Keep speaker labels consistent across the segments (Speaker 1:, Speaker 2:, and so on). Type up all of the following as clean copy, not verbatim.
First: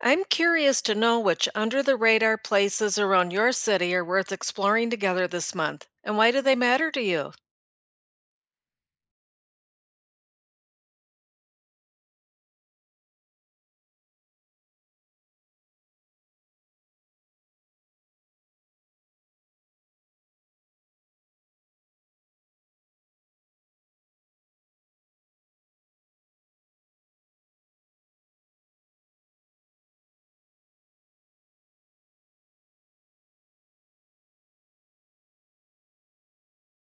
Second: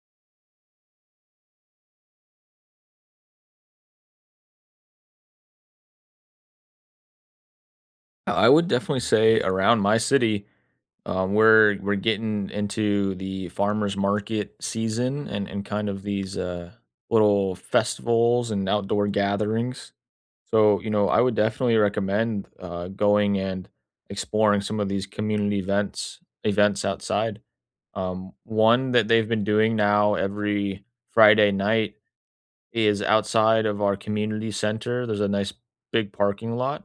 Speaker 1: I'm curious to know which under the radar places around your city are worth exploring together this month and why do they matter to you?
Speaker 2: Yeah, I would definitely say around my city, we're getting into the farmers market season and kind of these little festivals and outdoor gatherings. So you know, I would definitely recommend going and exploring some of these community events outside. One that they've been doing now every Friday night is outside of our community center. There's a nice big parking lot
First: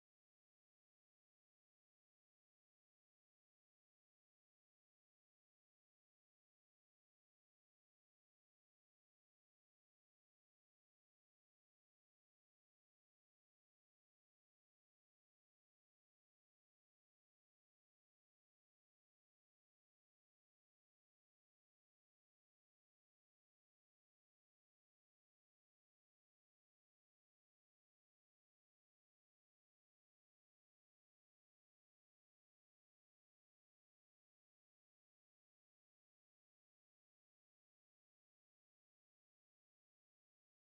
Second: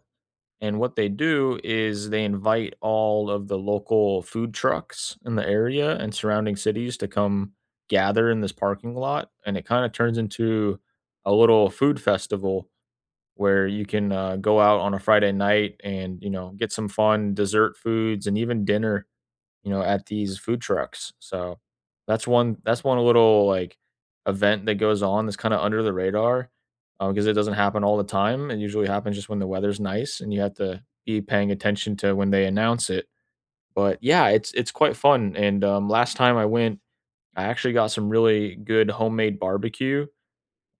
Speaker 2: and what they do is they invite all of the local food trucks in the area and surrounding cities to come gather in this parking lot. And it kind of turns into a little food festival where you can go out on a Friday night and, you know, get some fun dessert foods and even dinner you know, at these food trucks. So that's one little, like, event that goes on that's kinda under the radar, because it doesn't happen all the time. It usually happens just when the weather's nice and you have to be paying attention to when they announce it. But, yeah, it's quite fun, and, last time I went, I actually got some really good homemade barbecue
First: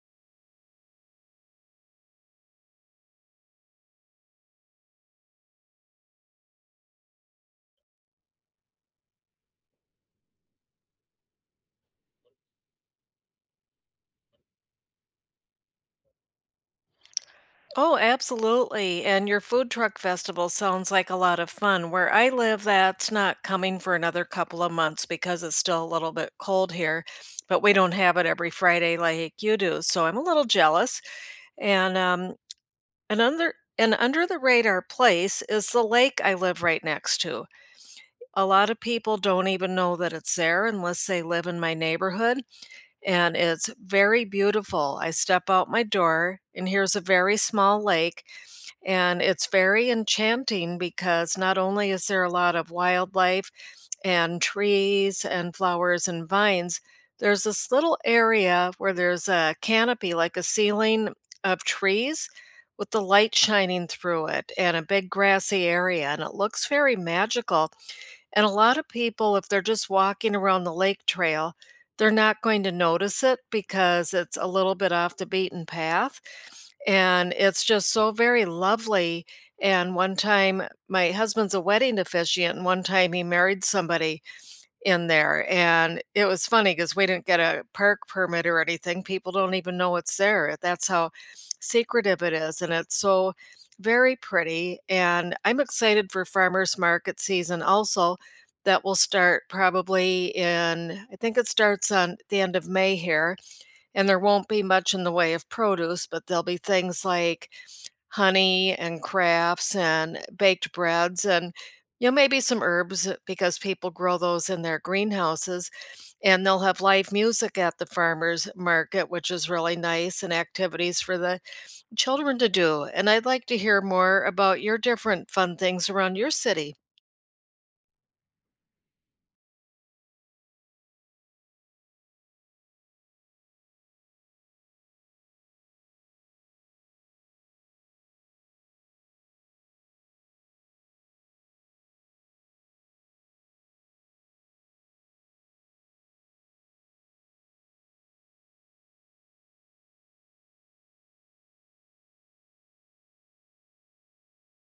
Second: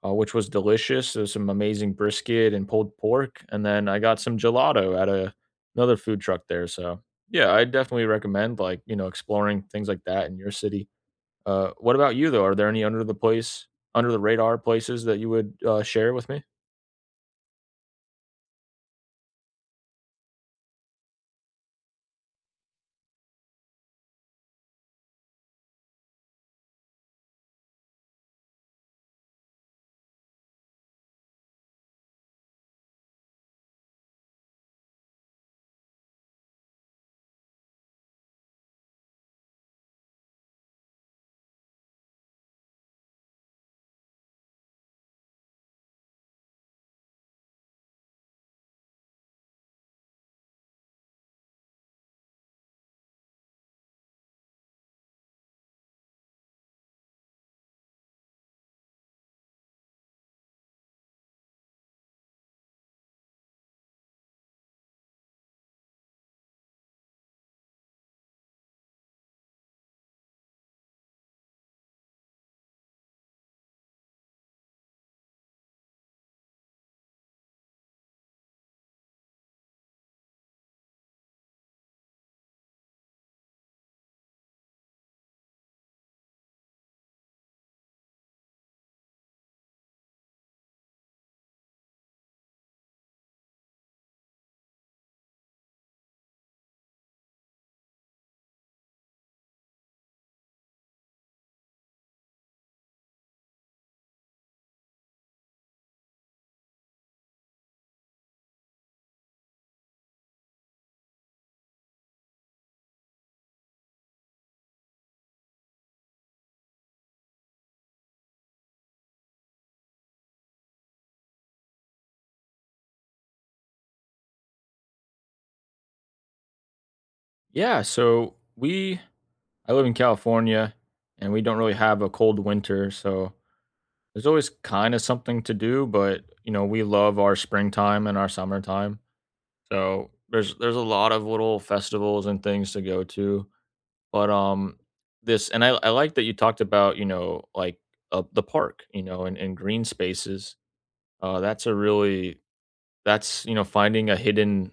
Speaker 2: which was delicious. There's some amazing brisket and pulled pork, and then I got some gelato at a another food truck there. So yeah, I definitely recommend like you know exploring things like that in your city. What about you though? Are there any under the radar places that you would share with me?
Speaker 1: Oh, absolutely. And your food truck festival sounds like a lot of fun. Where I live, that's not coming for another couple of months because it's still a little bit cold here, but we don't have it every Friday like you do. So I'm a little jealous. And an under an under the radar place is the lake I live right next to. A lot of people don't even know that it's there unless they live in my neighborhood, and it's very beautiful. I step out my door, and here's a very small lake, and it's very enchanting because not only is there a lot of wildlife and trees and flowers and vines, there's this little area where there's a canopy, like a ceiling of trees with the light shining through it, and a big grassy area, and it looks very magical. And a lot of people, if they're just walking around the lake trail, they're not going to notice it because it's a little bit off the beaten path. And it's just so very lovely. And one time, my husband's a wedding officiant, and one time he married somebody in there, and it was funny because we didn't get a park permit or anything. People don't even know it's there, that's how secretive it is, and it's so very pretty, and I'm excited for farmer's market season also. That will start probably in I think it starts on the end of May here, and there won't be much in the way of produce, but there'll be things like honey and crafts and baked breads and you know maybe some herbs because people grow those in their greenhouses, and they'll have live music at the farmers market which is really nice, and activities for the children to do, and I'd like to hear more about your different fun things around your city.
Speaker 2: Yeah, so we I live in California, and we don't really have a cold winter, so there's always kind of something to do. But you know, we love our springtime and our summertime. So there's a lot of little festivals and things to go to, but this and I like that you talked about you know like the park you know and green spaces. Uh, that's a really that's you know finding a hidden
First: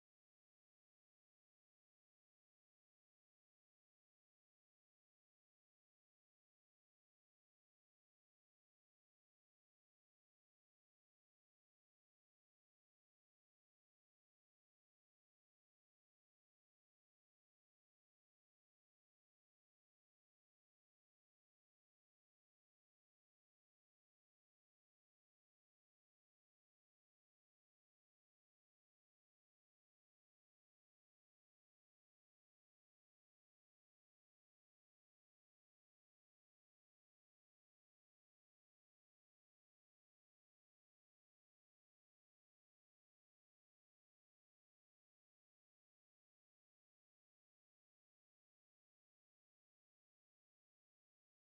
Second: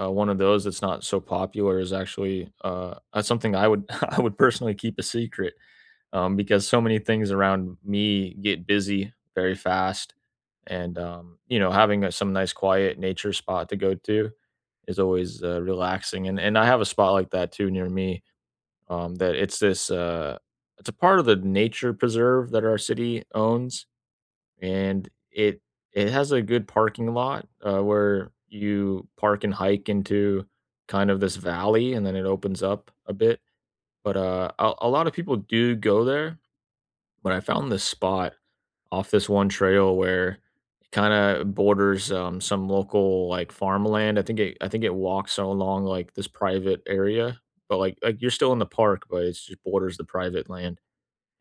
Speaker 2: one of those that's not so popular is actually that's something I would I would personally keep a secret because so many things around me get busy very fast. And, you know, having some nice quiet nature spot to go to is always relaxing. And I have a spot like that too near me that it's a part of the nature preserve that our city owns. And it, it has a good parking lot where you park and hike into kind of this valley and then it opens up a bit but a lot of people do go there but I found this spot off this one trail where it kind of borders some local like farmland. I think it walks along like this private area, but like you're still in the park, but it just borders the private land.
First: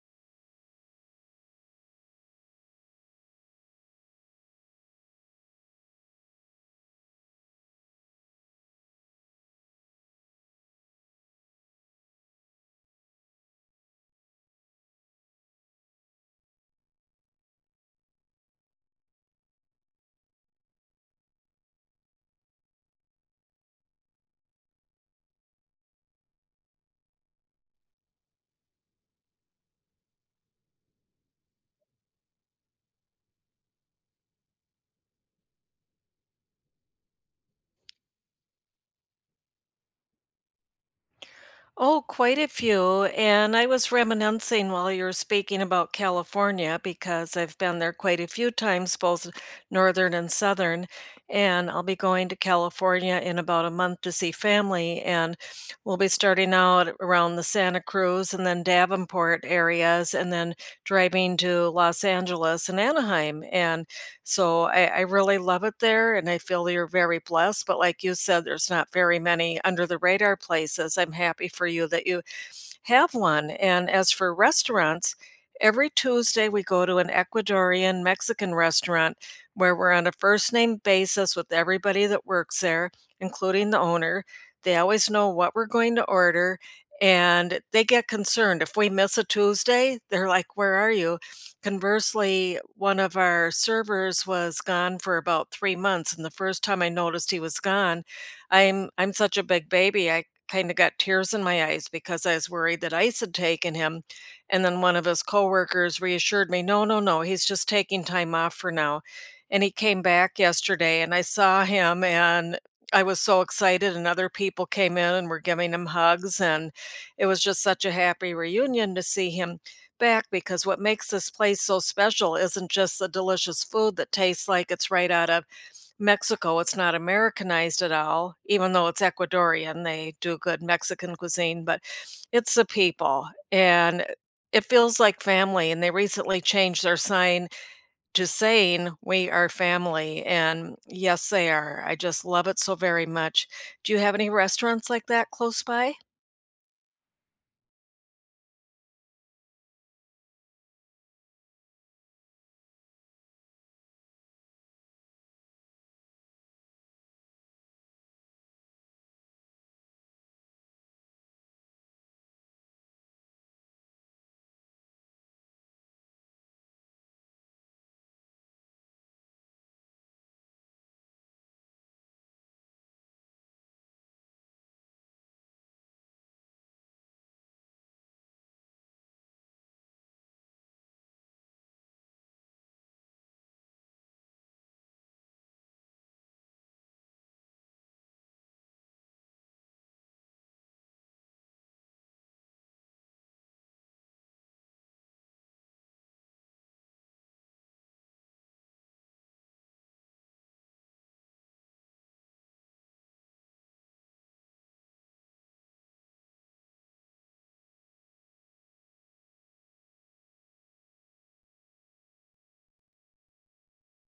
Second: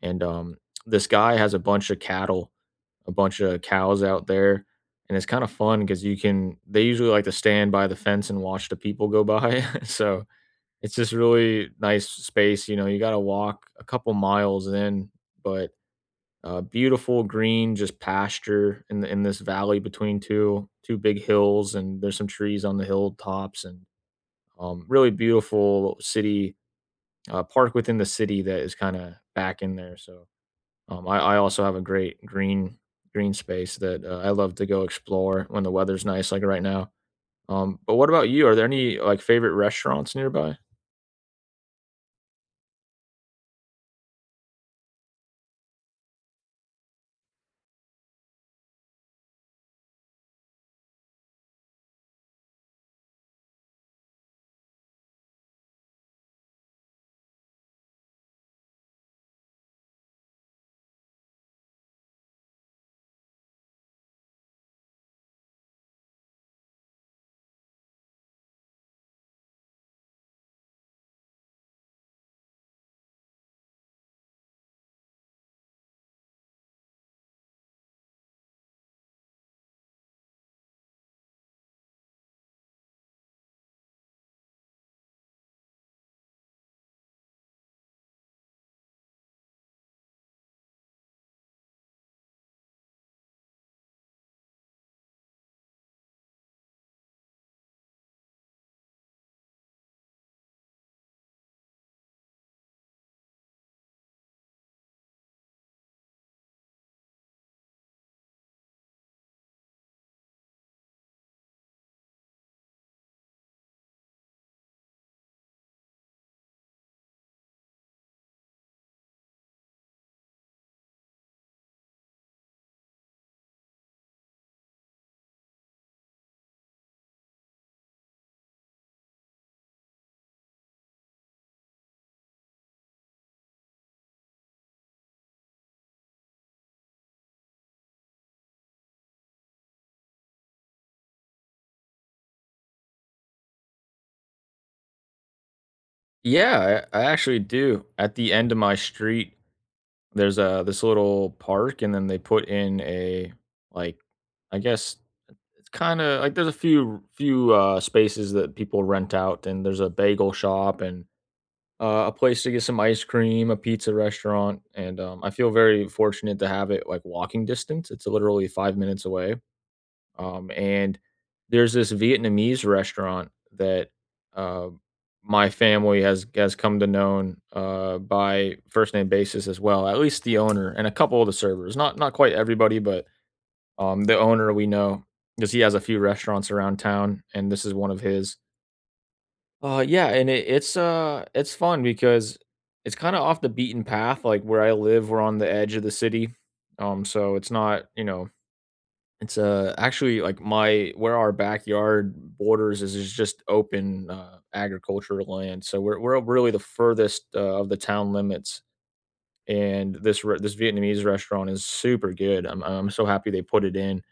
Speaker 2: And this guy has a bunch of cattle, a bunch of cows out there, and it's kind of fun because you can. They usually like to stand by the fence and watch the people go by, so. It's just really nice space, you know. You got to walk a couple miles in, but beautiful green, just pasture in the in this valley between two big hills, and there's some trees on the hilltops, and really beautiful city park within the city that is kind of back in there. So I also have a great green space that I love to go explore when the weather's nice, like right now. But what about you? Are there any like favorite restaurants nearby?
Speaker 1: Oh, quite a few. And I was reminiscing while you were speaking about California because I've been there quite a few times, both northern and southern. And I'll be going to California in about a month to see family. And we'll be starting out around the Santa Cruz and then Davenport areas and then driving to Los Angeles and Anaheim. And so I really love it there and I feel you're very blessed. But like you said, there's not very many under the radar places. I'm happy for you that you have one. And as for restaurants, every Tuesday we go to an Ecuadorian Mexican restaurant where we're on a first name basis with everybody that works there, including the owner. They always know what we're going to order and they get concerned if we miss a Tuesday, they're like, "Where are you?" Conversely, one of our servers was gone for about 3 months and the first time I noticed he was gone, I'm such a big baby. I kind of got tears in my eyes because I was worried that ICE had taken him. And then one of his coworkers reassured me, no, no, no, he's just taking time off for now. And he came back yesterday and I saw him and I was so excited and other people came in and were giving him hugs and it was just such a happy reunion to see him back because what makes this place so special isn't just the delicious food that tastes like it's right out of Mexico. It's not Americanized at all, even though it's Ecuadorian, they do good Mexican cuisine, but it's the people, and it feels like family, and they recently changed their sign to saying, "We are family," and yes, they are. I just love it so very much. Do you have any restaurants like that close by?
Speaker 2: Yeah, I actually do. At the end of my street there's a this little park, and then they put in a, like, I guess it's kinda like, there's a few spaces that people rent out, and there's a bagel shop and, a place to get some ice cream, a pizza restaurant, and, I feel very fortunate to have it, like, walking distance. It's literally 5 minutes away. And there's this Vietnamese restaurant that uh, my family has come to known by first name basis as well. At least the owner and a couple of the servers. Not quite everybody, but the owner we know because he has a few restaurants around town, and this is one of his. Yeah, and it's fun because it's kind of off the beaten path. Like where I live, we're on the edge of the city, so it's not you know it's, actually, like, my where our backyard borders is just open, agricultural land, so we're really the furthest, of the town limits, and this Vietnamese restaurant is super good. I'm so happy they put it in,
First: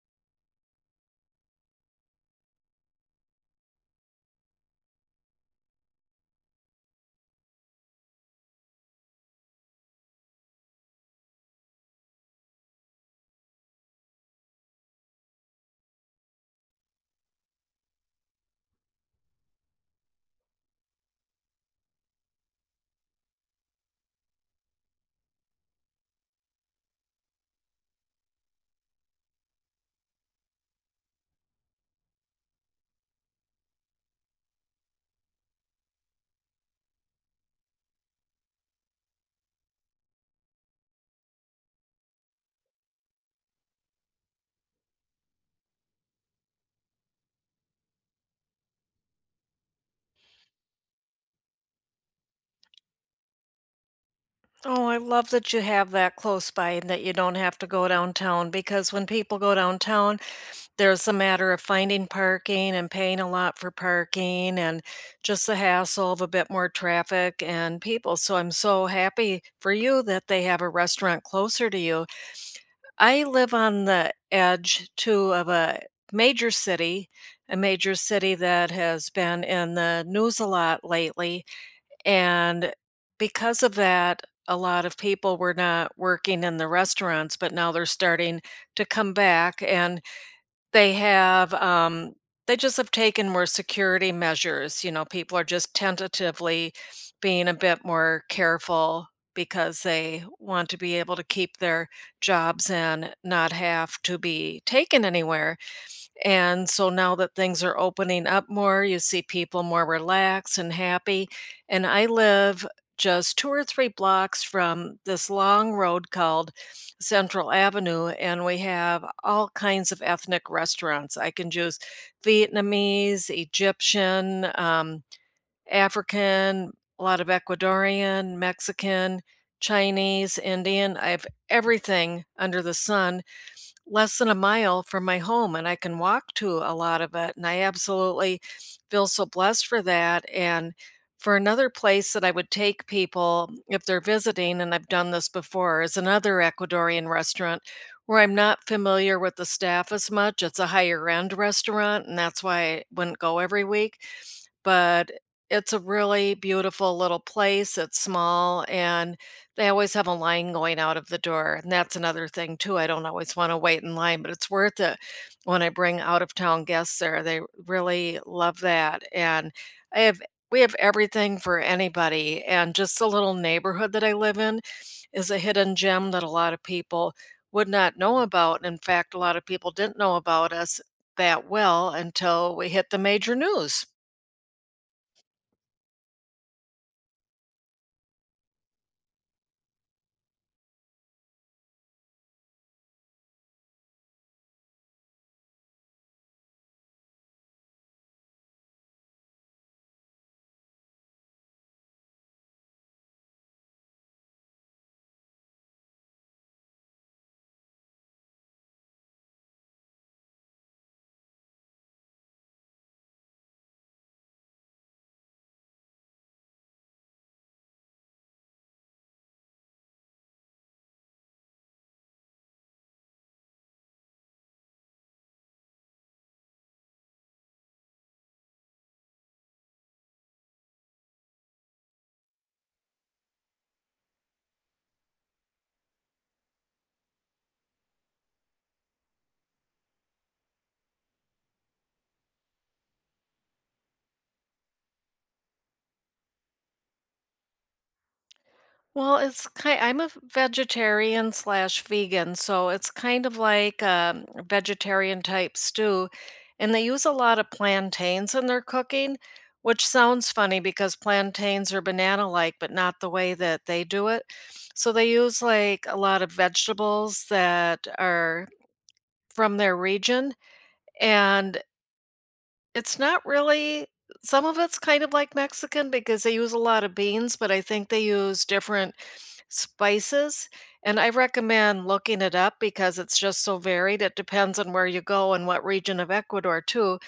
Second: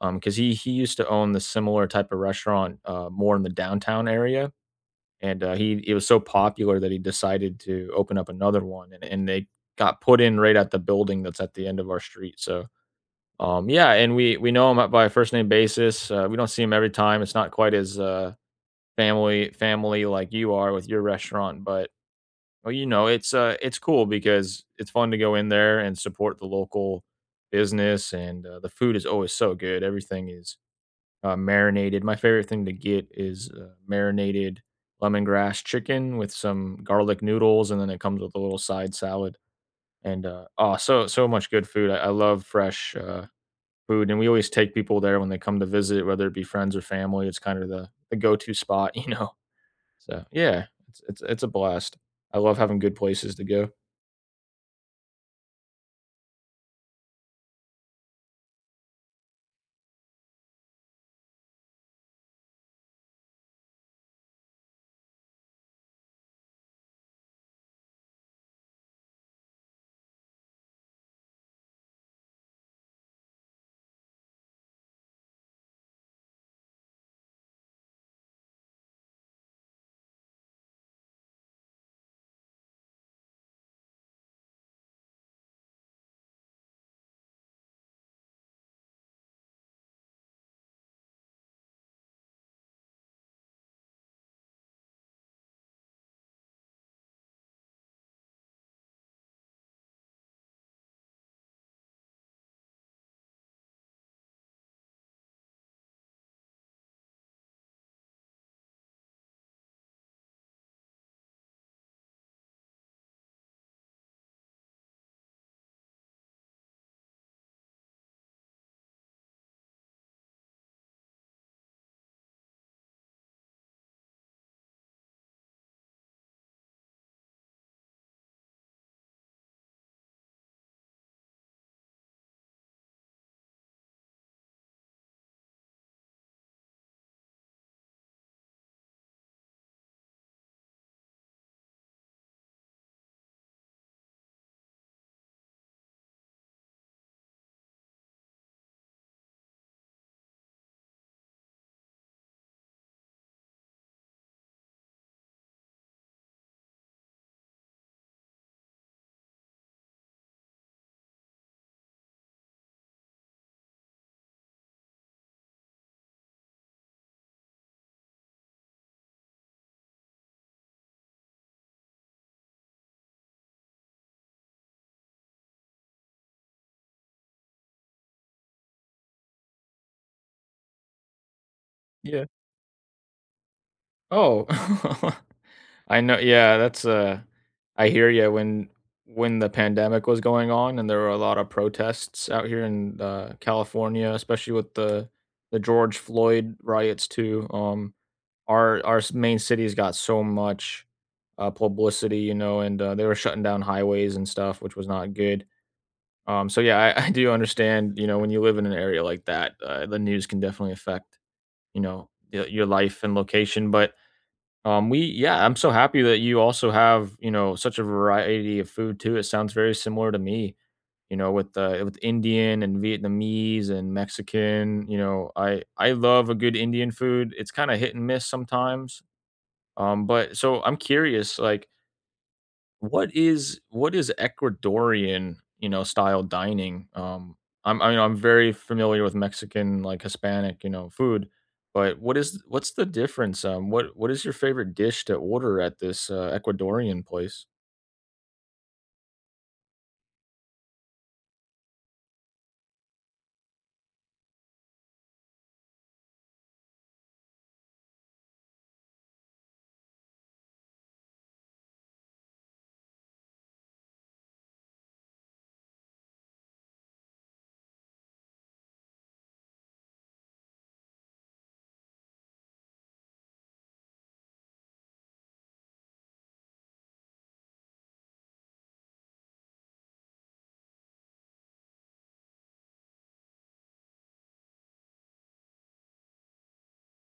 Speaker 2: because he used to own the similar type of restaurant, more in the downtown area, and, he it was so popular that he decided to open up another one, and they got put in right at the building that's at the end of our street, so yeah, and we know him by a first name basis. We don't see him every time. It's not quite as family like you are with your restaurant, but well, you know, it's cool because it's fun to go in there and support the local business, and the food is always so good. Everything is marinated. My favorite thing to get is marinated lemongrass chicken with some garlic noodles, and then it comes with a little side salad. And oh, so much good food. I love fresh. Food, and we always take people there when they come to visit, whether it be friends or family. It's kind of the go-to spot, you know? So, yeah, it's it's a blast. I love having good places to go.
Speaker 1: Oh, I love that you have that close by and that you don't have to go downtown, because when people go downtown there's a matter of finding parking and paying a lot for parking and just the hassle of a bit more traffic and people, so I'm so happy for you that they have a restaurant closer to you. I live on the edge too of major city, a major city that has been in the news a lot lately, and because of that, a lot of people were not working in the restaurants, but now they're starting to come back, and they have, they just have taken more security measures, you know, people are just tentatively being a bit more careful because they want to be able to keep their jobs and not have to be taken anywhere. And so now that things are opening up more, you see people more relaxed and happy. And I live just two or three blocks from this long road called Central Avenue, and we have all kinds of ethnic restaurants. I can choose Vietnamese, Egyptian, African, a lot of Ecuadorian, Mexican, Chinese, Indian. I have everything under the sun less than a mile from my home and I can walk to a lot of it. And I absolutely feel so blessed for that. And for another place that I would take people if they're visiting, and I've done this before, is another Ecuadorian restaurant where I'm not familiar with the staff as much. It's a higher end restaurant, and that's why I wouldn't go every week, but it's a really beautiful little place. It's small and they always have a line going out of the door. And that's another thing too. I don't always want to wait in line, but it's worth it when I bring out of town guests there. They really love that. And I have we have everything for anybody, and just the little neighborhood that I live in is a hidden gem that a lot of people would not know about. In fact, a lot of people didn't know about us that well
Speaker 2: Yeah.
Speaker 1: until we hit the major news.
Speaker 2: Oh, I know yeah, I hear ya. When the pandemic was going on and there were a lot of protests out here in, California, especially with the George Floyd riots too, our s main city's got so much, publicity, you know, and, they were shutting down highways and stuff, which was not good. So, yeah, I I do understand, you know, when you live in an area like that, the news can definitely affect, you know, y your life and location, but, we yeah, I'm so happy that you also have, you know, such a variety of food too, it sounds very similar to me, you know, with Indian and Vietnamese and Mexican, you know, I love a good Indian food, it's kinda hit and miss sometimes, but so I'm curious, like, what is Ecuadorian, you know, style dining? I mean, I'm very familiar with Mexican, like Hispanic, you know, food, but what's the difference? What is your favorite dish to order at this Ecuadorian place?
Speaker 1: Well, it's ki I'm a v vegetarian slash vegan, so it's kind of like, a vegetarian type stew, and they use a lot of plantains in their cooking, which sounds funny because plantains are banana-like, but not the way that they do it. So they use, like, a lot of vegetables that are from their region, and it's not really some of it's kind of like Mexican because they use a lot of beans, but I think they use different spices, and I recommend looking it up because it's just so varied. It depends on where you go and what region of Ecuador too.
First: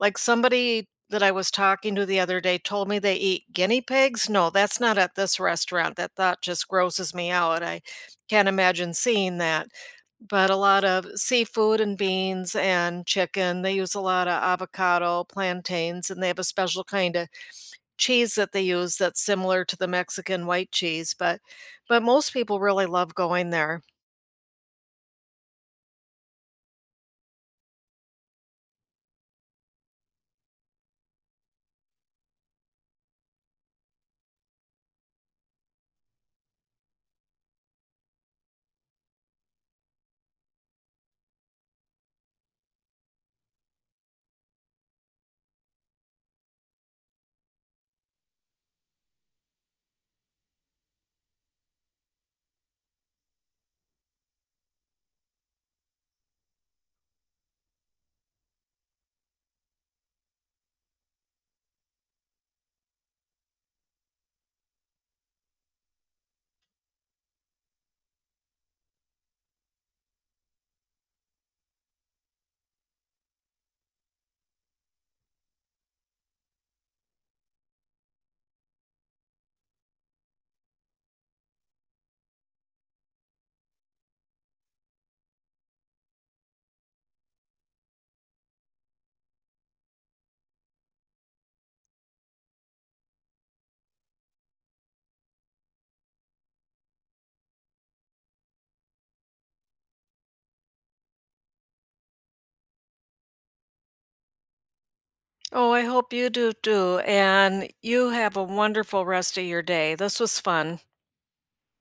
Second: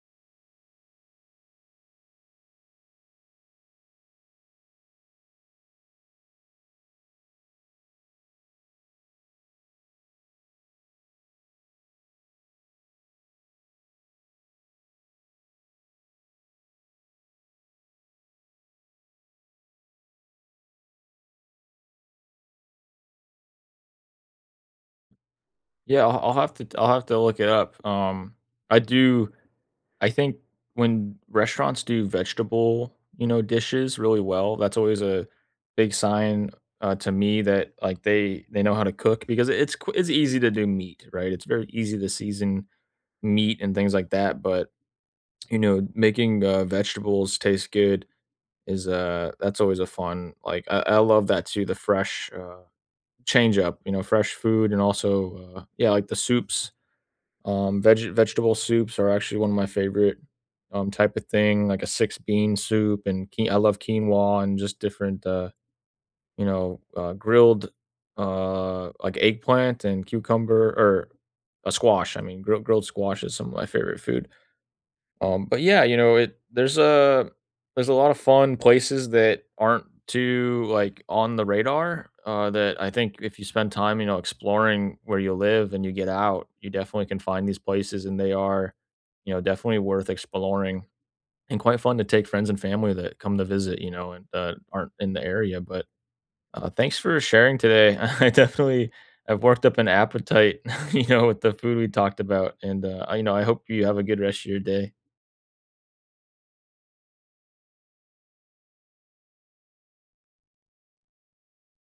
Speaker 1: Like, somebody that I was talking to the other day told me they eat guinea pigs. No, that's not at this restaurant. That thought just grosses me out. I can't imagine seeing that. But a lot of seafood and beans and chicken. They use a lot of avocado, plantains, and they have a special kind of cheese that they use that's similar to the Mexican white cheese, but most people really love going there.
Speaker 2: Yeah, I'll have to look it up. I do I think when restaurants do vegetable, you know, dishes really well, that's always a big sign to me that like they know how to cook because it's easy to do meat, right? It's very easy to season meat and things like that, but you know, making vegetables taste good is that's always a fun like I love that too the fresh change up you know fresh food and also yeah like the soups vegetable soups are actually one of my favorite, type of thing, like a 6 bean soup and quin I love quinoa and just different, you know, grilled, like eggplant and cucumber or a squash, I mean, grilled squash is some of my favorite food. But yeah, you know, it there's a lot of fun places that aren't too like on the radar. That I think if you spend time, you know, exploring where you live and you get out, you definitely can find these places, and they are, you know, definitely worth exploring and quite fun to take friends and family that come to visit, you know, and aren't in the area. But thanks for sharing today. I definitely have worked up an appetite, you know, with the food we talked about, and you know, I hope you have a good rest of your day.
Speaker 1: Oh, I hope you do too, and you have a wonderful rest of your day. This was fun.